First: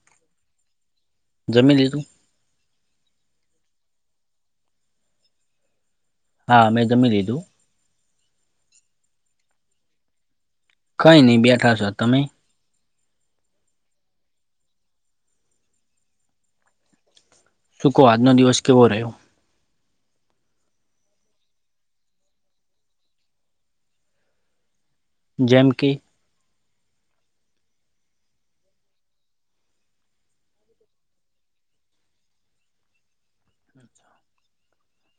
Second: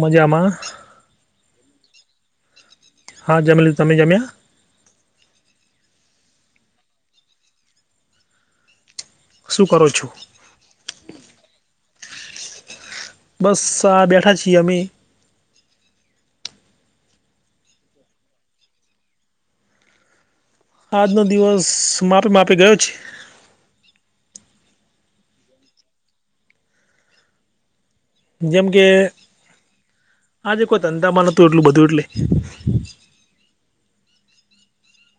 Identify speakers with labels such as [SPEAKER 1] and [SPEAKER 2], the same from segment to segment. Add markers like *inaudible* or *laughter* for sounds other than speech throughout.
[SPEAKER 1] મજામાં
[SPEAKER 2] જમી લીધું
[SPEAKER 1] હા જમી લીધું તમે જમ્યા
[SPEAKER 2] હા અમે જમી લીધું
[SPEAKER 1] શું કરો છો
[SPEAKER 2] કઈ ની બેઠા છો તમે
[SPEAKER 1] બસ આ બેઠા છીએ અમે
[SPEAKER 2] શું કો આજનો દિવસ કેવો રહ્યો
[SPEAKER 1] આજનો દિવસ માપે માપે ગયો છે.
[SPEAKER 2] જેમ કે
[SPEAKER 1] જેમ કે આજે કોઈ ધંધામાં નતું એટલું બધું એટલે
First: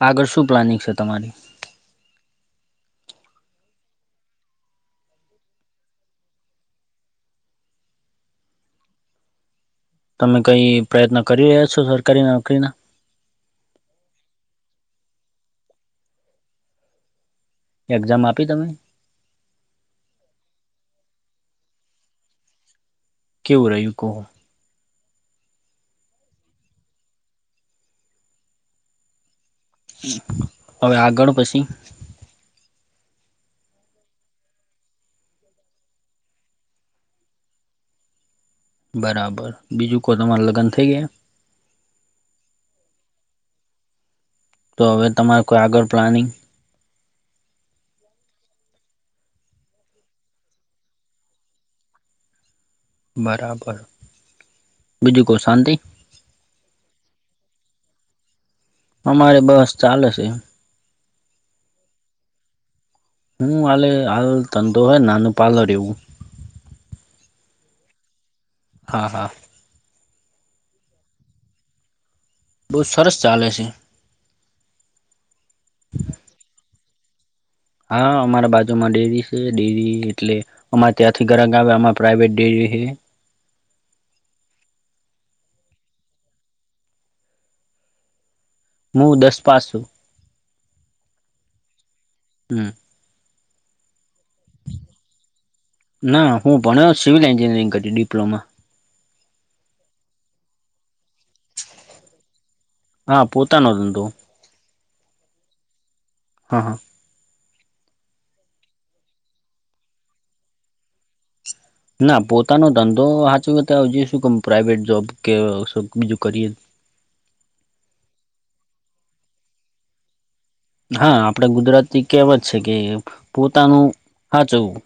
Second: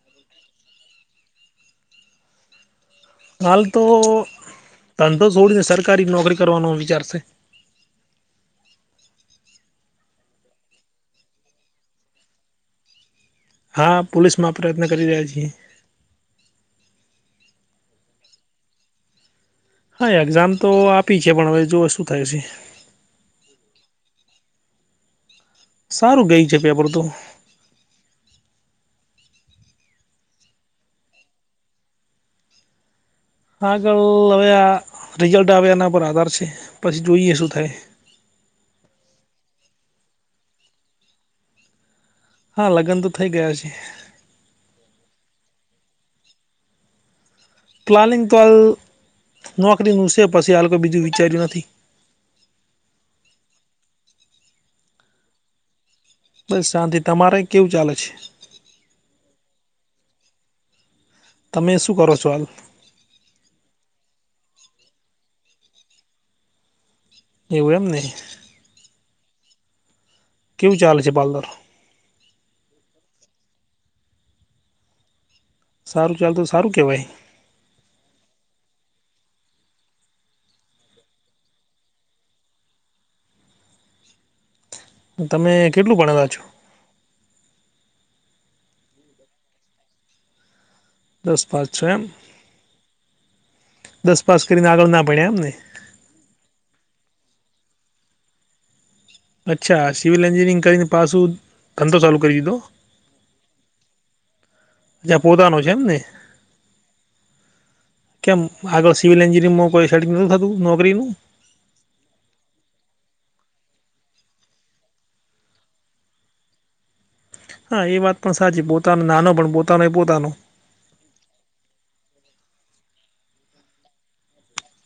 [SPEAKER 2] આગળ શું પ્લાનિંગ છે તમારી
[SPEAKER 1] હાલ તો ધંધો છોડીને સરકારી નોકરી કરવાનો વિચાર છે
[SPEAKER 2] તમે કઈ પ્રયત્ન કરી રહ્યા છો સરકારી નોકરીના
[SPEAKER 1] હા પોલીસમાં પ્રયત્ન કરી રહ્યા છીએ
[SPEAKER 2] એક્ઝામ આપી તમે?
[SPEAKER 1] હ, એક્ઝામ તો આપી છે, પણ, હવે જોઓ શું થાય છે?
[SPEAKER 2] કેવું રયુ કો?
[SPEAKER 1] સારું ગયુ છે પેપર તો.
[SPEAKER 2] અવે આગળ પછી?
[SPEAKER 1] આગળ, હવે આ રિઝલ્ટ આવે એના પર આધાર છે. પછી જોઈએ શું થાય?
[SPEAKER 2] બરાબર, બીજું કો તમાર લગન થઈ ગયા?
[SPEAKER 1] હા, લગન તો થઈ ગયા છે.
[SPEAKER 2] તો, હવે તમારે કોઈ આગળ પ્લાનિંગ?
[SPEAKER 1] પ્લાનિંગ તો હાલ નોકરીનું છે, પછી હાલ કૈ બીજું વિચાર્યું નથી.
[SPEAKER 2] બરાબર, બીજું કો શાંતિ?
[SPEAKER 1] બસ શાંતિ, તમારે કેવું ચાલે છે?
[SPEAKER 2] અમારે બસ ચાલે છે.
[SPEAKER 1] તમે, શું કરો છો હાલ?
[SPEAKER 2] હું, હાલે હાલ ધંધો હે, નાનું પાલરીયું.
[SPEAKER 1] એવું, એમ ને?
[SPEAKER 2] હા, હા.
[SPEAKER 1] કેવું ચાલે છે પાર્લર?
[SPEAKER 2] બઉ સરસ ચાલે છે.
[SPEAKER 1] સારું ચાલતું તો, સારું કેવાય.
[SPEAKER 2] હા, અમારા બાજુમાં ડેરી છે. ડેરી એટલે- અમારે ત્યાંથી ગરાક આવે, આમાર પ્રાઇવેટ ડેરી હે.
[SPEAKER 1] તમે કેટલું ભણેલા છો?
[SPEAKER 2] મુ, દસ પાસ હુ.
[SPEAKER 1] દસ પાસ છો એમ?
[SPEAKER 2] હમ
[SPEAKER 1] દસ પાસ કરીને આગળ ના ભણ્યા એમ ને?
[SPEAKER 2] ના, હું ભણ્યો સિવિલ એન્જિનિયરિંગ કરી ડિપ્લોમા.
[SPEAKER 1] અચ્છા, સિવિલ એન્જિનિયરિંગ કરીને પાછું, ધંધો ચાલું કરી દીધો.
[SPEAKER 2] હા, પોતાનો ધંધો.
[SPEAKER 1] ત્યા પોતાનો છે એમ ને?
[SPEAKER 2] હા હ
[SPEAKER 1] કેમ, આગળ સિવિલ એન્જિનિયરમાં કોઈ સેટિંગ નોતુ થતું નોકરીનું?
[SPEAKER 2] ના, પોતાનો ધંધો હાચવીએ, ત્યાહુધી શુંકામ પ્રાઇવેટ જોબ કે, શું બીજું કરીએ?
[SPEAKER 1] હા, એ વાત પણ સાચી. પોતાનો નાનો પણ પોતાનો એ પોતાનો.
[SPEAKER 2] હા, આપડે ગુજરાતી કેહવત છે કે, પોતાનું હાચવવું.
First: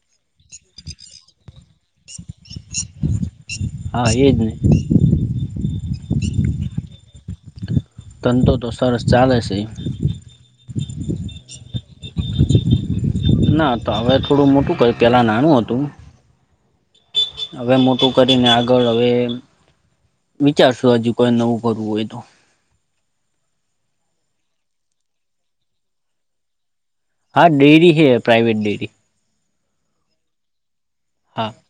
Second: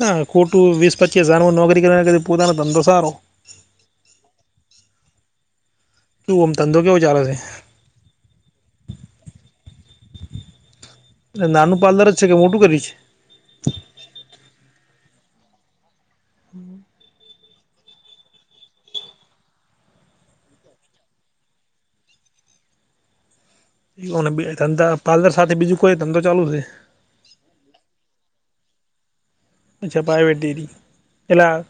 [SPEAKER 1] હા, ખોટું વીસ પચીસ હજારમાં નોકરી કરવી, એના કરતાં પોતાનો ધંધો સારો.
[SPEAKER 2] હા, એજ ને.
[SPEAKER 1] કેવું, આમ ધંધો કેવો ચાલે સે?
[SPEAKER 2] ધંધો તો, સરસ ચાલે છે.
[SPEAKER 1] નાનું પાર્લર જ છે, કે મોટું કર્યુ છે?
[SPEAKER 2] ના, ત હવે થોડું મોટું કર્યું, પેલા નાનું હતું. હવે, મોટું કરીને આગળ હવે- વિચારશું, હજુ કોઈ નવું કરવું હોય તો.
[SPEAKER 1] ઓને બે ધંધા, પાર્લર સાથે બીજું કોઈ ધંધો ચાલુ છે?
[SPEAKER 2] હા, ડેરી હે પ્રાઇવેટ ડેરી.
[SPEAKER 1] અચ્છા પ્રાઇવેટ ડેરી,
[SPEAKER 2] હા
[SPEAKER 1] પેલાં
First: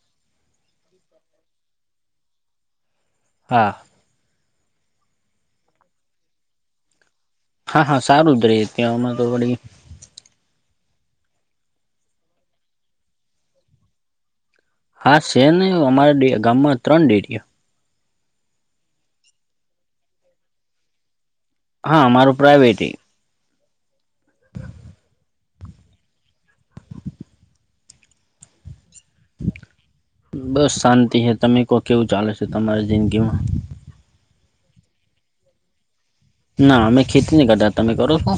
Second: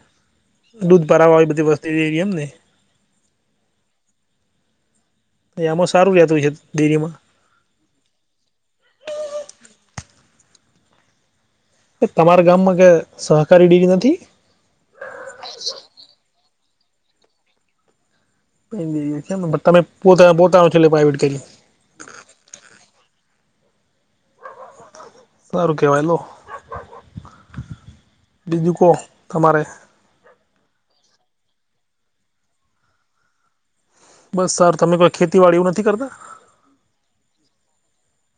[SPEAKER 1] દૂધ ભરાવા આવી બધી વસ્તી દેરી એમને?
[SPEAKER 2] હા
[SPEAKER 1] તે આમાં સારું રેતું છે ડેરીમાં?
[SPEAKER 2] હા હા, સારું જ રે ત્યાંમાં તો વળી.
[SPEAKER 1] તમારા ગામમાં ક સહકારી ડેરી નથી?
[SPEAKER 2] હા છેને, અમારા ગામમાં ત્રણ ડેરીઓ.
[SPEAKER 1] છે તમે પોતાના પોતાનું છે, એટલે પ્રાઇવેટ કર્યું છે.
[SPEAKER 2] હા મારું પ્રાયવેટ એ. *inaudible*
[SPEAKER 1] સારું કેવાય લો બીજું કો, તમારે
[SPEAKER 2] બસ શાંતિ હે, તમે કો કેવું ચાલે છે તમારી જિંદગી માં?
[SPEAKER 1] બસ યાર, તમે કોઈ ખેતીવાડી એવું નથી કરતા?
[SPEAKER 2] ના અમે ખેતી નહી કરતા, તમે કરો છો?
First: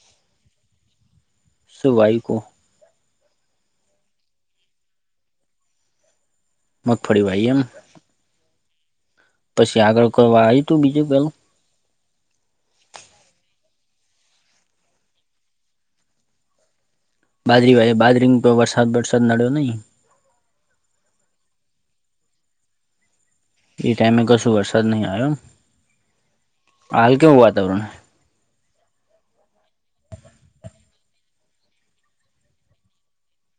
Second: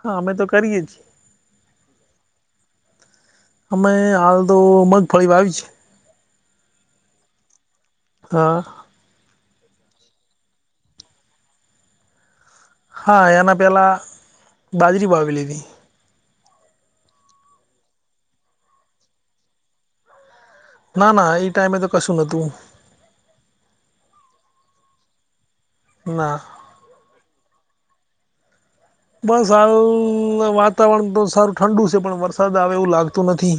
[SPEAKER 1] હા, અમે તો કરીએ છીએ.
[SPEAKER 2] શું વાયુ તો?
[SPEAKER 1] અમે હાલ તો મગફળી વાવી છે.
[SPEAKER 2] મગફળી વાય એમ,
[SPEAKER 1] હા
[SPEAKER 2] પછી આગળ કોય વાયુતું બીજું કોઈ?
[SPEAKER 1] હા, એનાં પહેલાં, બાજરી વાવેલી હતી.
[SPEAKER 2] બાજરી વાવી, બાજરી મા કાય વરસાદ વરસાદ નડ્યો નહીં?
[SPEAKER 1] ના ના, એ ટાઈમે તો કશું નતું.
[SPEAKER 2] એ ટાઈમે કશું વરસાદ નહીં આવ્યો એમ.
[SPEAKER 1] ના.
[SPEAKER 2] હાલ કેવું વાતાવરણ?
[SPEAKER 1] બસ હાલ, વાતાવરણ તો સારું ઠંડુ છે, પણ વરસાદ આવે એવું લાગતું નથી.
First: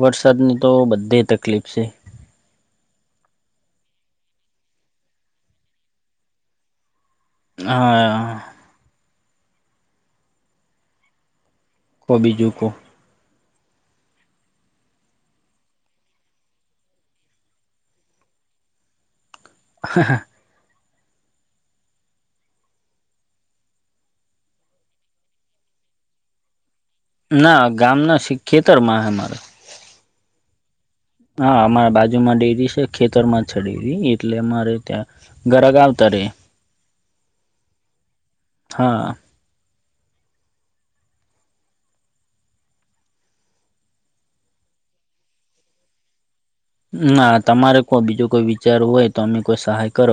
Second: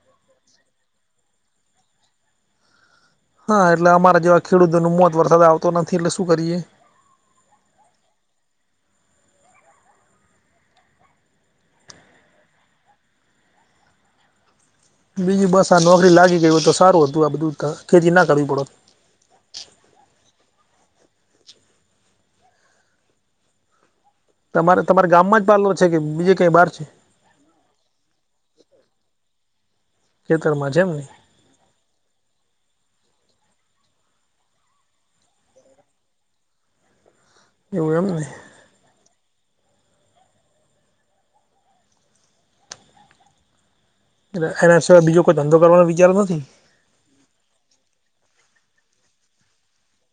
[SPEAKER 2] વરસાદની તો બધે તકલીફ છે.
[SPEAKER 1] હા, એટલે અમારા જેવા ખેડૂતોનું મોત વરસાદ આવતો નથી એટલે શું કરીએ?
[SPEAKER 2] હા. કો બીજુ કો.
[SPEAKER 1] બીજું બસ આ નોકરી લાગી ગય હોય તો, સારું હતું આ બધું ખેતી ના કરવી પડત.
[SPEAKER 2] હા હા *unintelligible*
[SPEAKER 1] તમારે તમારા ગામમાં જ પાલર છે, કે બીજે કઈ બહાર છે?
[SPEAKER 2] ના ગામ ના છે, ખેતર માં હે મારે.
[SPEAKER 1] ખેતરમાં છે એમને.
[SPEAKER 2] હા અમારા બાજુ માં ડેરી છે, ખેતરમાં છે ડેરી, એટલે અમારે ત્યાં ગ્રાહક આવતા રે.
[SPEAKER 1] એવું એમને.
[SPEAKER 2] હા
[SPEAKER 1] એટલે એના સિવાય બીજો કોઈ ધંધો કરવાનો વિચાર નથી?
[SPEAKER 2] ના તમારે કો, બીજું કોઈ વિચાર હોય તો અમે કોઈ સહાય કર?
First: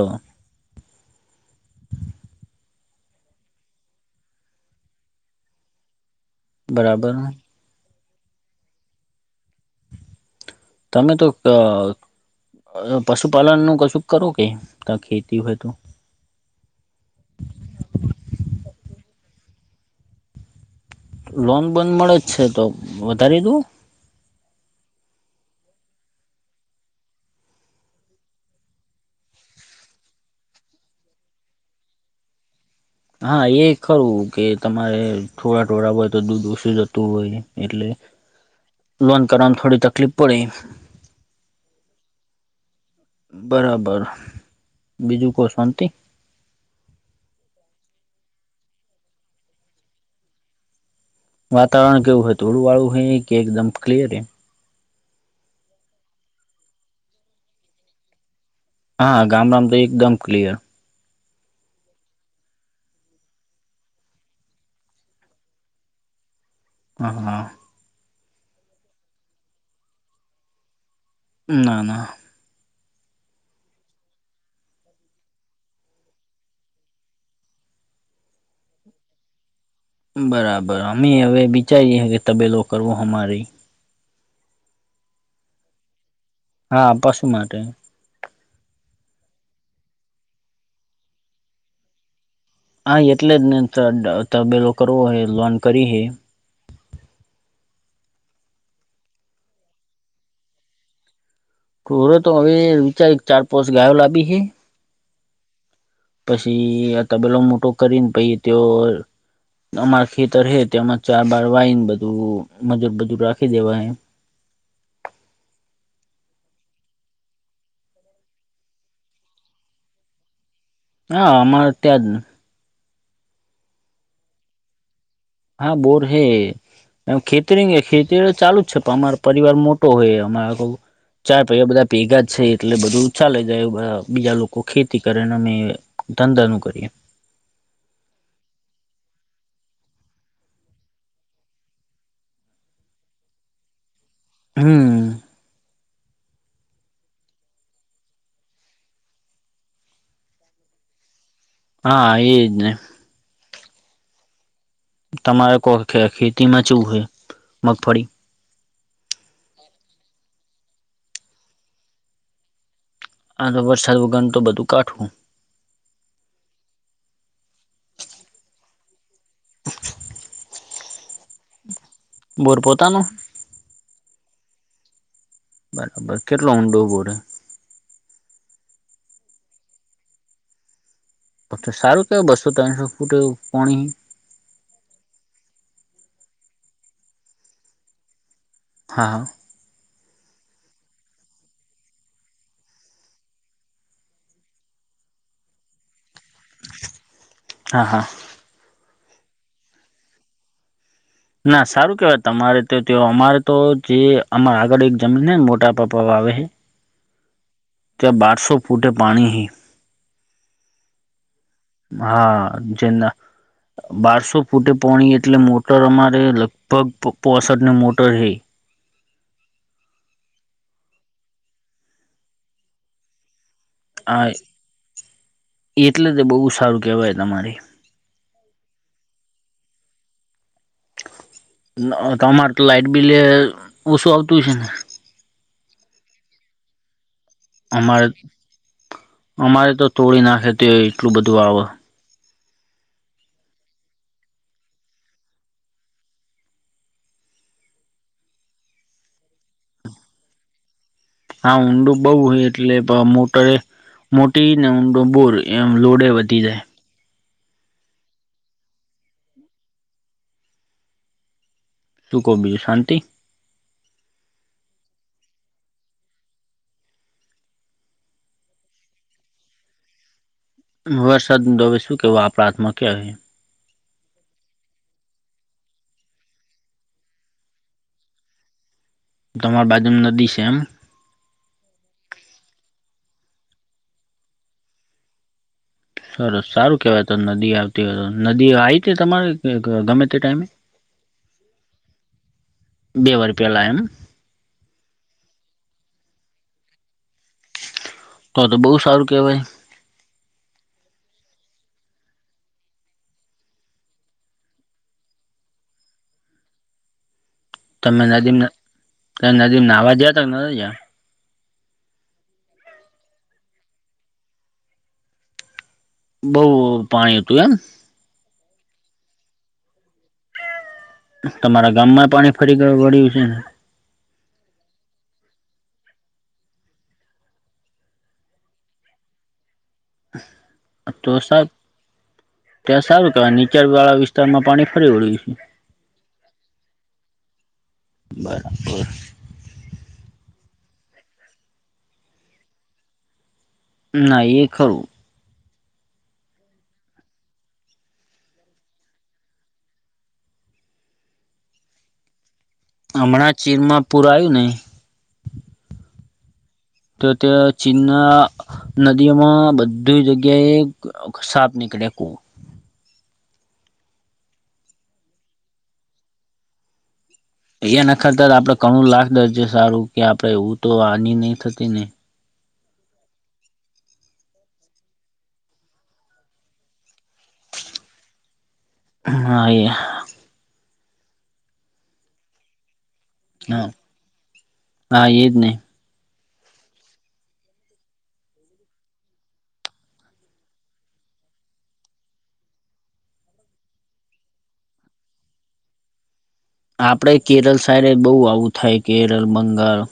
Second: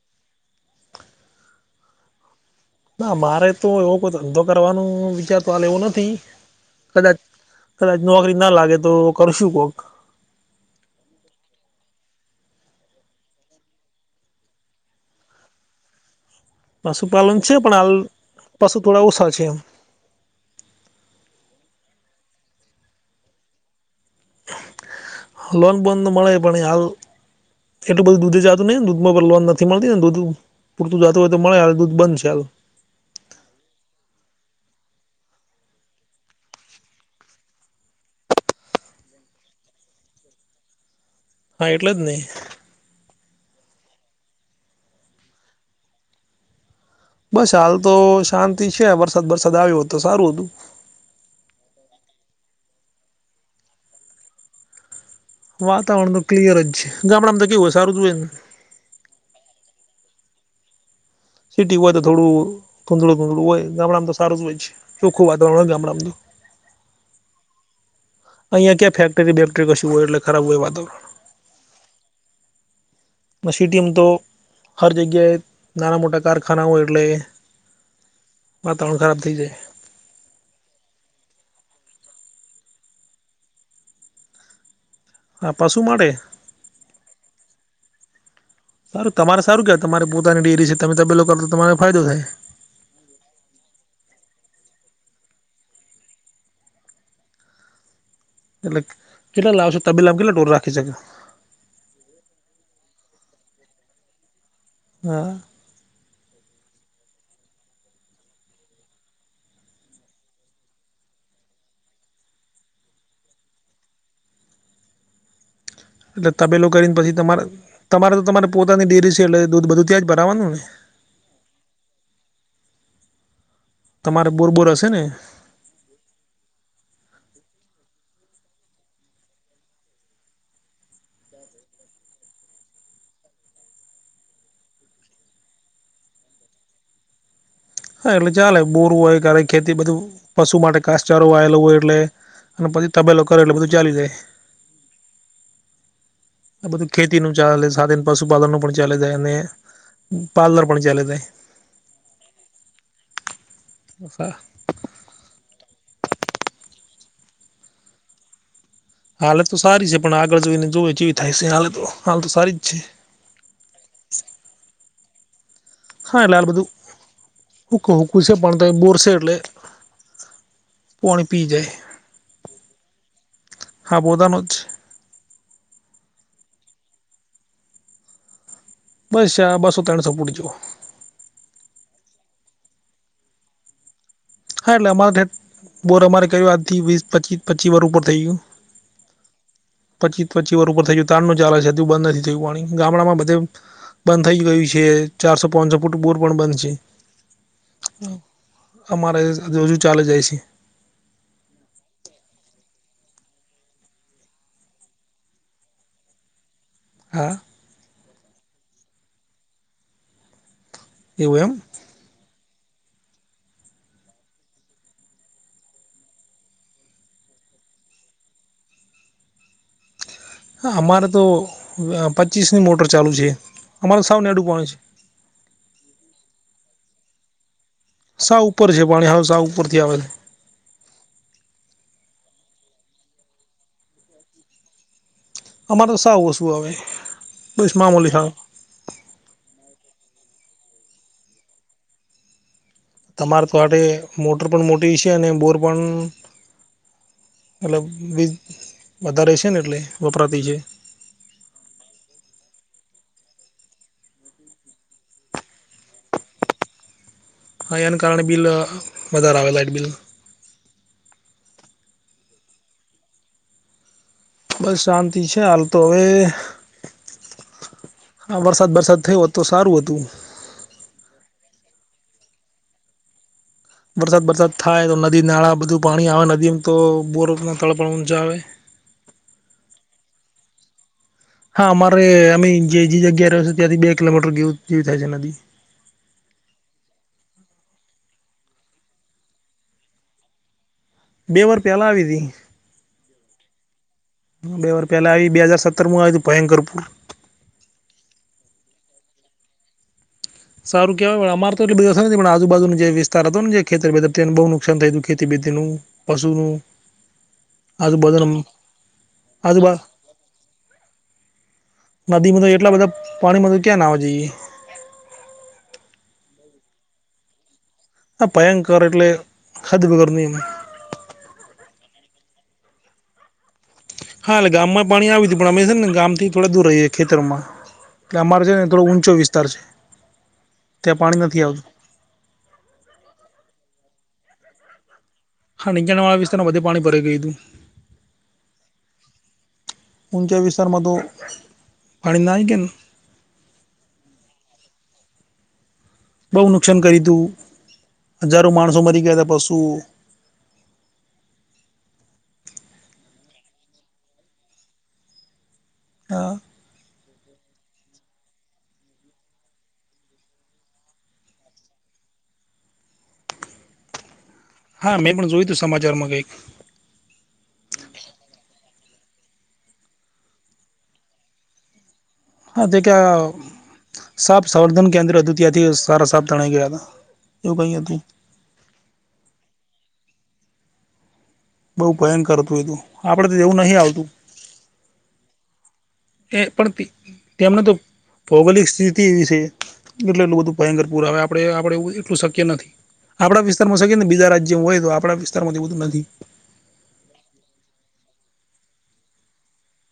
[SPEAKER 1] ના, મારે તો એવો કોઇ ધંધો કરવાનું વિચાર તો હાલ એવું નથી.
[SPEAKER 2] બરાબર.
[SPEAKER 1] કદાચ કદાચ નોકરી ના લાગે તો કરશું કોક.
[SPEAKER 2] તમે તો, અ અ પશુપાલનનું કશું કરો કે? ખેતી હોય તો?
[SPEAKER 1] પશુપાલન છે, પણ હાલ પશુ થોડા ઓછા છે એમ.
[SPEAKER 2] લોન બોન મળે જ છે તો વધારી દો.
[SPEAKER 1] લોન બોધ મળે પણ હાલ એટલ બધું દૂધ જતું નથી ને દૂધમાં પણ લોન નથી મળતી ને દૂધ પૂરતું જતુ હોય તો મળે હાલ દૂધ બંન છે હાલ.
[SPEAKER 2] હા એ ખરું કે તમારે થોડા ઢોરા હોય તો દૂધ ઓછું જતું હોય એટલે. લોન કરવામ થોડી તકલીફ પડે.
[SPEAKER 1] હા એટલે જ નહી.
[SPEAKER 2] બરાબર, બીજું કો શાંતિ?
[SPEAKER 1] બસ હાલ તો શાંતિ છે વરસાદ વરસાદ આવ્યો સારું હતું.
[SPEAKER 2] વાતાવરણ કેવું હોય તોડું વાળું હ કે એકદમ ક્લિયર હે?
[SPEAKER 1] વાતાવરણ નું ક્લિયર જ છે ગામડામાં તો કેવું હોય સારું જ હોય ન.
[SPEAKER 2] હા ગામડામાં તો એકદમ ક્લિયર.
[SPEAKER 1] સિટી હોય તો થોડું ધુંધળું ધૂધળું હોય ગામડામાં તો સારું જ હોય છે. સોખું વાતાવરણ ગામડામનું તો.
[SPEAKER 2] હા, હા.
[SPEAKER 1] અહીયાં ક્યાં ફેક્ટરી બેક્ટરી કશું હોય એટલે ખરાબ હોય વાતો
[SPEAKER 2] ના, ના.
[SPEAKER 1] મ સિટીમ તો હર જગ્યાએ નાના મોટા કારખાનાઓ એટલે વાતાવરણ ખરાબ થઈ જાય.
[SPEAKER 2] બરાબર અમે હવે વિચારીએ તબેલો કરવો હ અમારે.
[SPEAKER 1] હા પશુ માટે?
[SPEAKER 2] હા પશુ માટે.
[SPEAKER 1] સારું તમારે સારું કહેવા તમારે પોતાની ડેરી છે તમે તબેલો કરો તો તમાને ફાયદો થાય.
[SPEAKER 2] હા એટલે જ ને તબેલો કરવો હોય લોન કરી હે.
[SPEAKER 1] એટલે કેટલા લાવશે તબીલામ કેટ ડોર રાખી શકે?
[SPEAKER 2] ખોરો તો હવે વિચાર્યું હે કે ચાર પાંચ ગાયો લાબી હે.
[SPEAKER 1] હમ્મ.
[SPEAKER 2] પછી આ તબેલો મોટો કરીને પહિ ત્યોં અમારા ખેતર હે તેમાં ચાર બાર વાઈને બધું મજૂર બજુર રાખી દેવા હ.
[SPEAKER 1] એટલે તબેલો કરી પછી તમારે તમારે તો તમારે પોતાની ડેરી છે એટલે દૂધ બધું ત્યાં જ ભરાવાનું ને?
[SPEAKER 2] હા અમારે ત્યાં જ.
[SPEAKER 1] તમારે બોરબોર હશે ને?
[SPEAKER 2] હા બોર હૈ. એમ ખેતરી ખેતી તો ચાલુ જ છે પણ અમારો પરિવાર મોટો હોય અમારે ક ચાર પૈયા બધા ભેગા જ છે એટલે બધું ચાલે જાય બીજા લોકો ખેતી કરે ને અમે ધંધાનું કરીએ.
[SPEAKER 1] સાર એટલે ચાલે બોરું ક ખેતી બધું પશુ માટે કાસચારો વાયેલો હોય એટલે અને પછી તબેલો કરો એટલે બધું ચાલી જાય.
[SPEAKER 2] હમ્મ.
[SPEAKER 1] આ બધું ખેતી નું ચાલે સાથે પશુપાલન નું પણ ચાલે છે અને પાર્લર પણ ચાલે તા.
[SPEAKER 2] હા એ જને.
[SPEAKER 1] *inaudible*
[SPEAKER 2] તમારે કોઈ ખેતી માં ચવું હોય મગફળી?
[SPEAKER 1] હાલે તો સારી છે પણ આગળ જઈને જો જેવી થાય છે હાલ તો હાલ તો સારી જ છે.
[SPEAKER 2] આ તો વરસાદ વગન તો બધું કાઠવું.
[SPEAKER 1] હા એટલે લાલ બધું હુંક હુકું છે પણ તો એ બોરશે એટલે પાણી પી જાય.
[SPEAKER 2] બોર પોતાનો.
[SPEAKER 1] હા પોતાનો જ.
[SPEAKER 2] બરાબર કેટલો ઊંડો બોર હે
[SPEAKER 1] બસ આ બસો ત્રણસો ફૂટ જેવો.
[SPEAKER 2] પછ સારું કે બસો તનશો ફૂટ પણી.
[SPEAKER 1] હા એટલે અમારે બોર અમારે કર્યું આજથી વીસ પચીસ પચી વાર ઉપર થઈ ગયું.
[SPEAKER 2] હા
[SPEAKER 1] પચી ત્ચીર ઉપર *unintelligible* થય ગયુ તારનું ચાલ છે બંધ નથી થયું પાણી ગામડામાં બધે બંધ થઈ ગયું છે ચારસો પાચસો ફૂટ બોર પણ બંધ છે
[SPEAKER 2] હા હા
[SPEAKER 1] અમારે હજુ ચાલે જાય છે
[SPEAKER 2] ના સારું કેવાય તમારે તો તે અમારે તો જે અમા આગળ એક જમીન ને મોટા પપ્પા વાવે
[SPEAKER 1] હા
[SPEAKER 2] ત્યાં બારસો ફૂટે પાણી હે
[SPEAKER 1] એવું એમ
[SPEAKER 2] હા જેના બારસો ફૂટે પોણી એટલે મોટર અમારે લગભગ પોસઠ ન મોટર હે
[SPEAKER 1] હ અમારે તો પચીસની મોટર ચાલુ છે અમારે
[SPEAKER 2] આ
[SPEAKER 1] સાવને અડું *unintelligible* પાણ છે
[SPEAKER 2] એટલે તો બહુ સારું કેવાય તમારે
[SPEAKER 1] સા ઉપર છે પાણી હાવ સાઉ ઉપરથી આવે છે
[SPEAKER 2] તમારે તો લાઇટ બિલે ઓશુ આવતું હશે ને
[SPEAKER 1] અમારે તો સાઉ ઓછું આવે બસ
[SPEAKER 2] અમારે
[SPEAKER 1] મામૂલી સાવ
[SPEAKER 2] અમારે તો તોડી નાખેતી હોય એટલું બધું આવે
[SPEAKER 1] તમારે તો આ મોટર પણ મોટી છે અને બોર પણ મતલબ વીજ વધારે છે ને એટલે વપરાતી છે
[SPEAKER 2] હા ઊંડું બહુ હોય એટલે ભ મોટરે મોટીને ઊંડો બોર એમ લોડે વધી જાય
[SPEAKER 1] હા એને કારણે બિલ વધારે આવે લાઇટ બિલ
[SPEAKER 2] તું કો બીજું હાંતિ
[SPEAKER 1] બસ શાંતિ છે હાલ તો હવે હા વરસાદ બરસાદ થયો હોત તો સારું હતું
[SPEAKER 2] વરસાદ નું તો હવે સુ કેવું આપડા હાથમા ક્યારે
[SPEAKER 1] વરસાદ બરસાદ થાય તો નદી નાળા બધું પાણી આવે નદીમાં તો બોર તળ પણ ઊંચા આવે
[SPEAKER 2] તમાર બાજુમાં નદી છે એમ
[SPEAKER 1] હા અમારે અમે જે જગ્યા રહ છે ત્યાંથી બે કિલોમીટર જેવી થાય છે નદી
[SPEAKER 2] સરસ સારું કહેવાય તો નદી આવતી હોય તો નદી આવી હતી તમારે કે ગમે તે ટાઈમે
[SPEAKER 1] બે વાર પેલા આવી હતી
[SPEAKER 2] બે વાર પેલા એમ
[SPEAKER 1] બે વાર પહેલાં આવી બે સતરમાં આવી હતી ભયંકર
[SPEAKER 2] તો તો બહું સારું કહેવાય
[SPEAKER 1] સારું કેવાય અમાર તો એટ બધા નથી પણ આજુ બા *unintelligible* જુનું જે વિતાર હતો જે ખેતર તેમ બઉ નું સાન થાય ખેતી બેતી નું પશુનું
[SPEAKER 2] તમે
[SPEAKER 1] આજુબાજુનું
[SPEAKER 2] નદી
[SPEAKER 1] આજુબા
[SPEAKER 2] નાવા ગયા તા
[SPEAKER 1] નદી માં તો એટલા બધા પાણીમાં તો ક્યાં નાવા જઈએ.
[SPEAKER 2] બઉ પાણી હતું એમ.
[SPEAKER 1] હ ભયંકર એટલે *unintelligible*
[SPEAKER 2] તમારા ગામમાં પાણી ફરી વળ્યું હશે ને.
[SPEAKER 1] હા એટલે ગામમાં પાણી આવતું પણ અમે છે ને ગામ થી થોડા દૂર રહીએ ખેતરમાં. એટલે અમારે છે ને થોડો ઊંચો વિસ્તાર છે. ત્યાં
[SPEAKER 2] તો
[SPEAKER 1] પાણી
[SPEAKER 2] સ
[SPEAKER 1] નથી આવતું
[SPEAKER 2] ત્યાં સારું કેવાય નીચાણ વાળા વિસ્તારમાં પાણી ફરી વળ્યું છે.
[SPEAKER 1] હા નીચાણ વાળા વિસ્તારમાં બધે પાણી ભરાઇ ગયું તું. ઊંચ વિસતારમાં તો પાણી *unintelligible*
[SPEAKER 2] ના એ ખરું.
[SPEAKER 1] બહુ નુકસાન કર્યું તું હજારો માણસો મરી ગયા હતા પશુઓ
[SPEAKER 2] હમણાં ચીનમાં પૂર આયુ ને
[SPEAKER 1] *unintelligible*
[SPEAKER 2] ત્યાં ચીનના નદીઓમાં બધી જગ્યાએ સાપ નીકળે કૂ
[SPEAKER 1] હા મેં પણ જોયું હતું સમાચારમાં કંઈક
[SPEAKER 2] એ નખાતાર આપણે ઘણું લાખ દરજ સારું કે આપણે *unintelligible* આની નહીં થતી ને.
[SPEAKER 1] *unintelligible* સાપ સંવર્ધન કેન્દ્ર હતું ત્યાંથી સારા સાફ તણાઈ ગયા હતા *unintelligible*
[SPEAKER 2] *unintelligible*
[SPEAKER 1] બઉુ ભયંકર હતું એ તો આપડે તો એવું નહી આવતું.
[SPEAKER 2] હા એ જ ને.
[SPEAKER 1] *unintelligible* ભૌગોલિક સ્થિતિ એવી છે એટલે એલું બધું ભયંકર પુર આવે આપડ આપડે એટલું શક્ય નથી. આપણા વિસ્તારમાં છે કે ને બીજા રાજ્યમાં હોય તો આપણા વિસ્તારમાં એ બધું નથી.
[SPEAKER 2] આપણે કેરળ સાઈડ બહુ આવું થાય કેરળ બંગાળ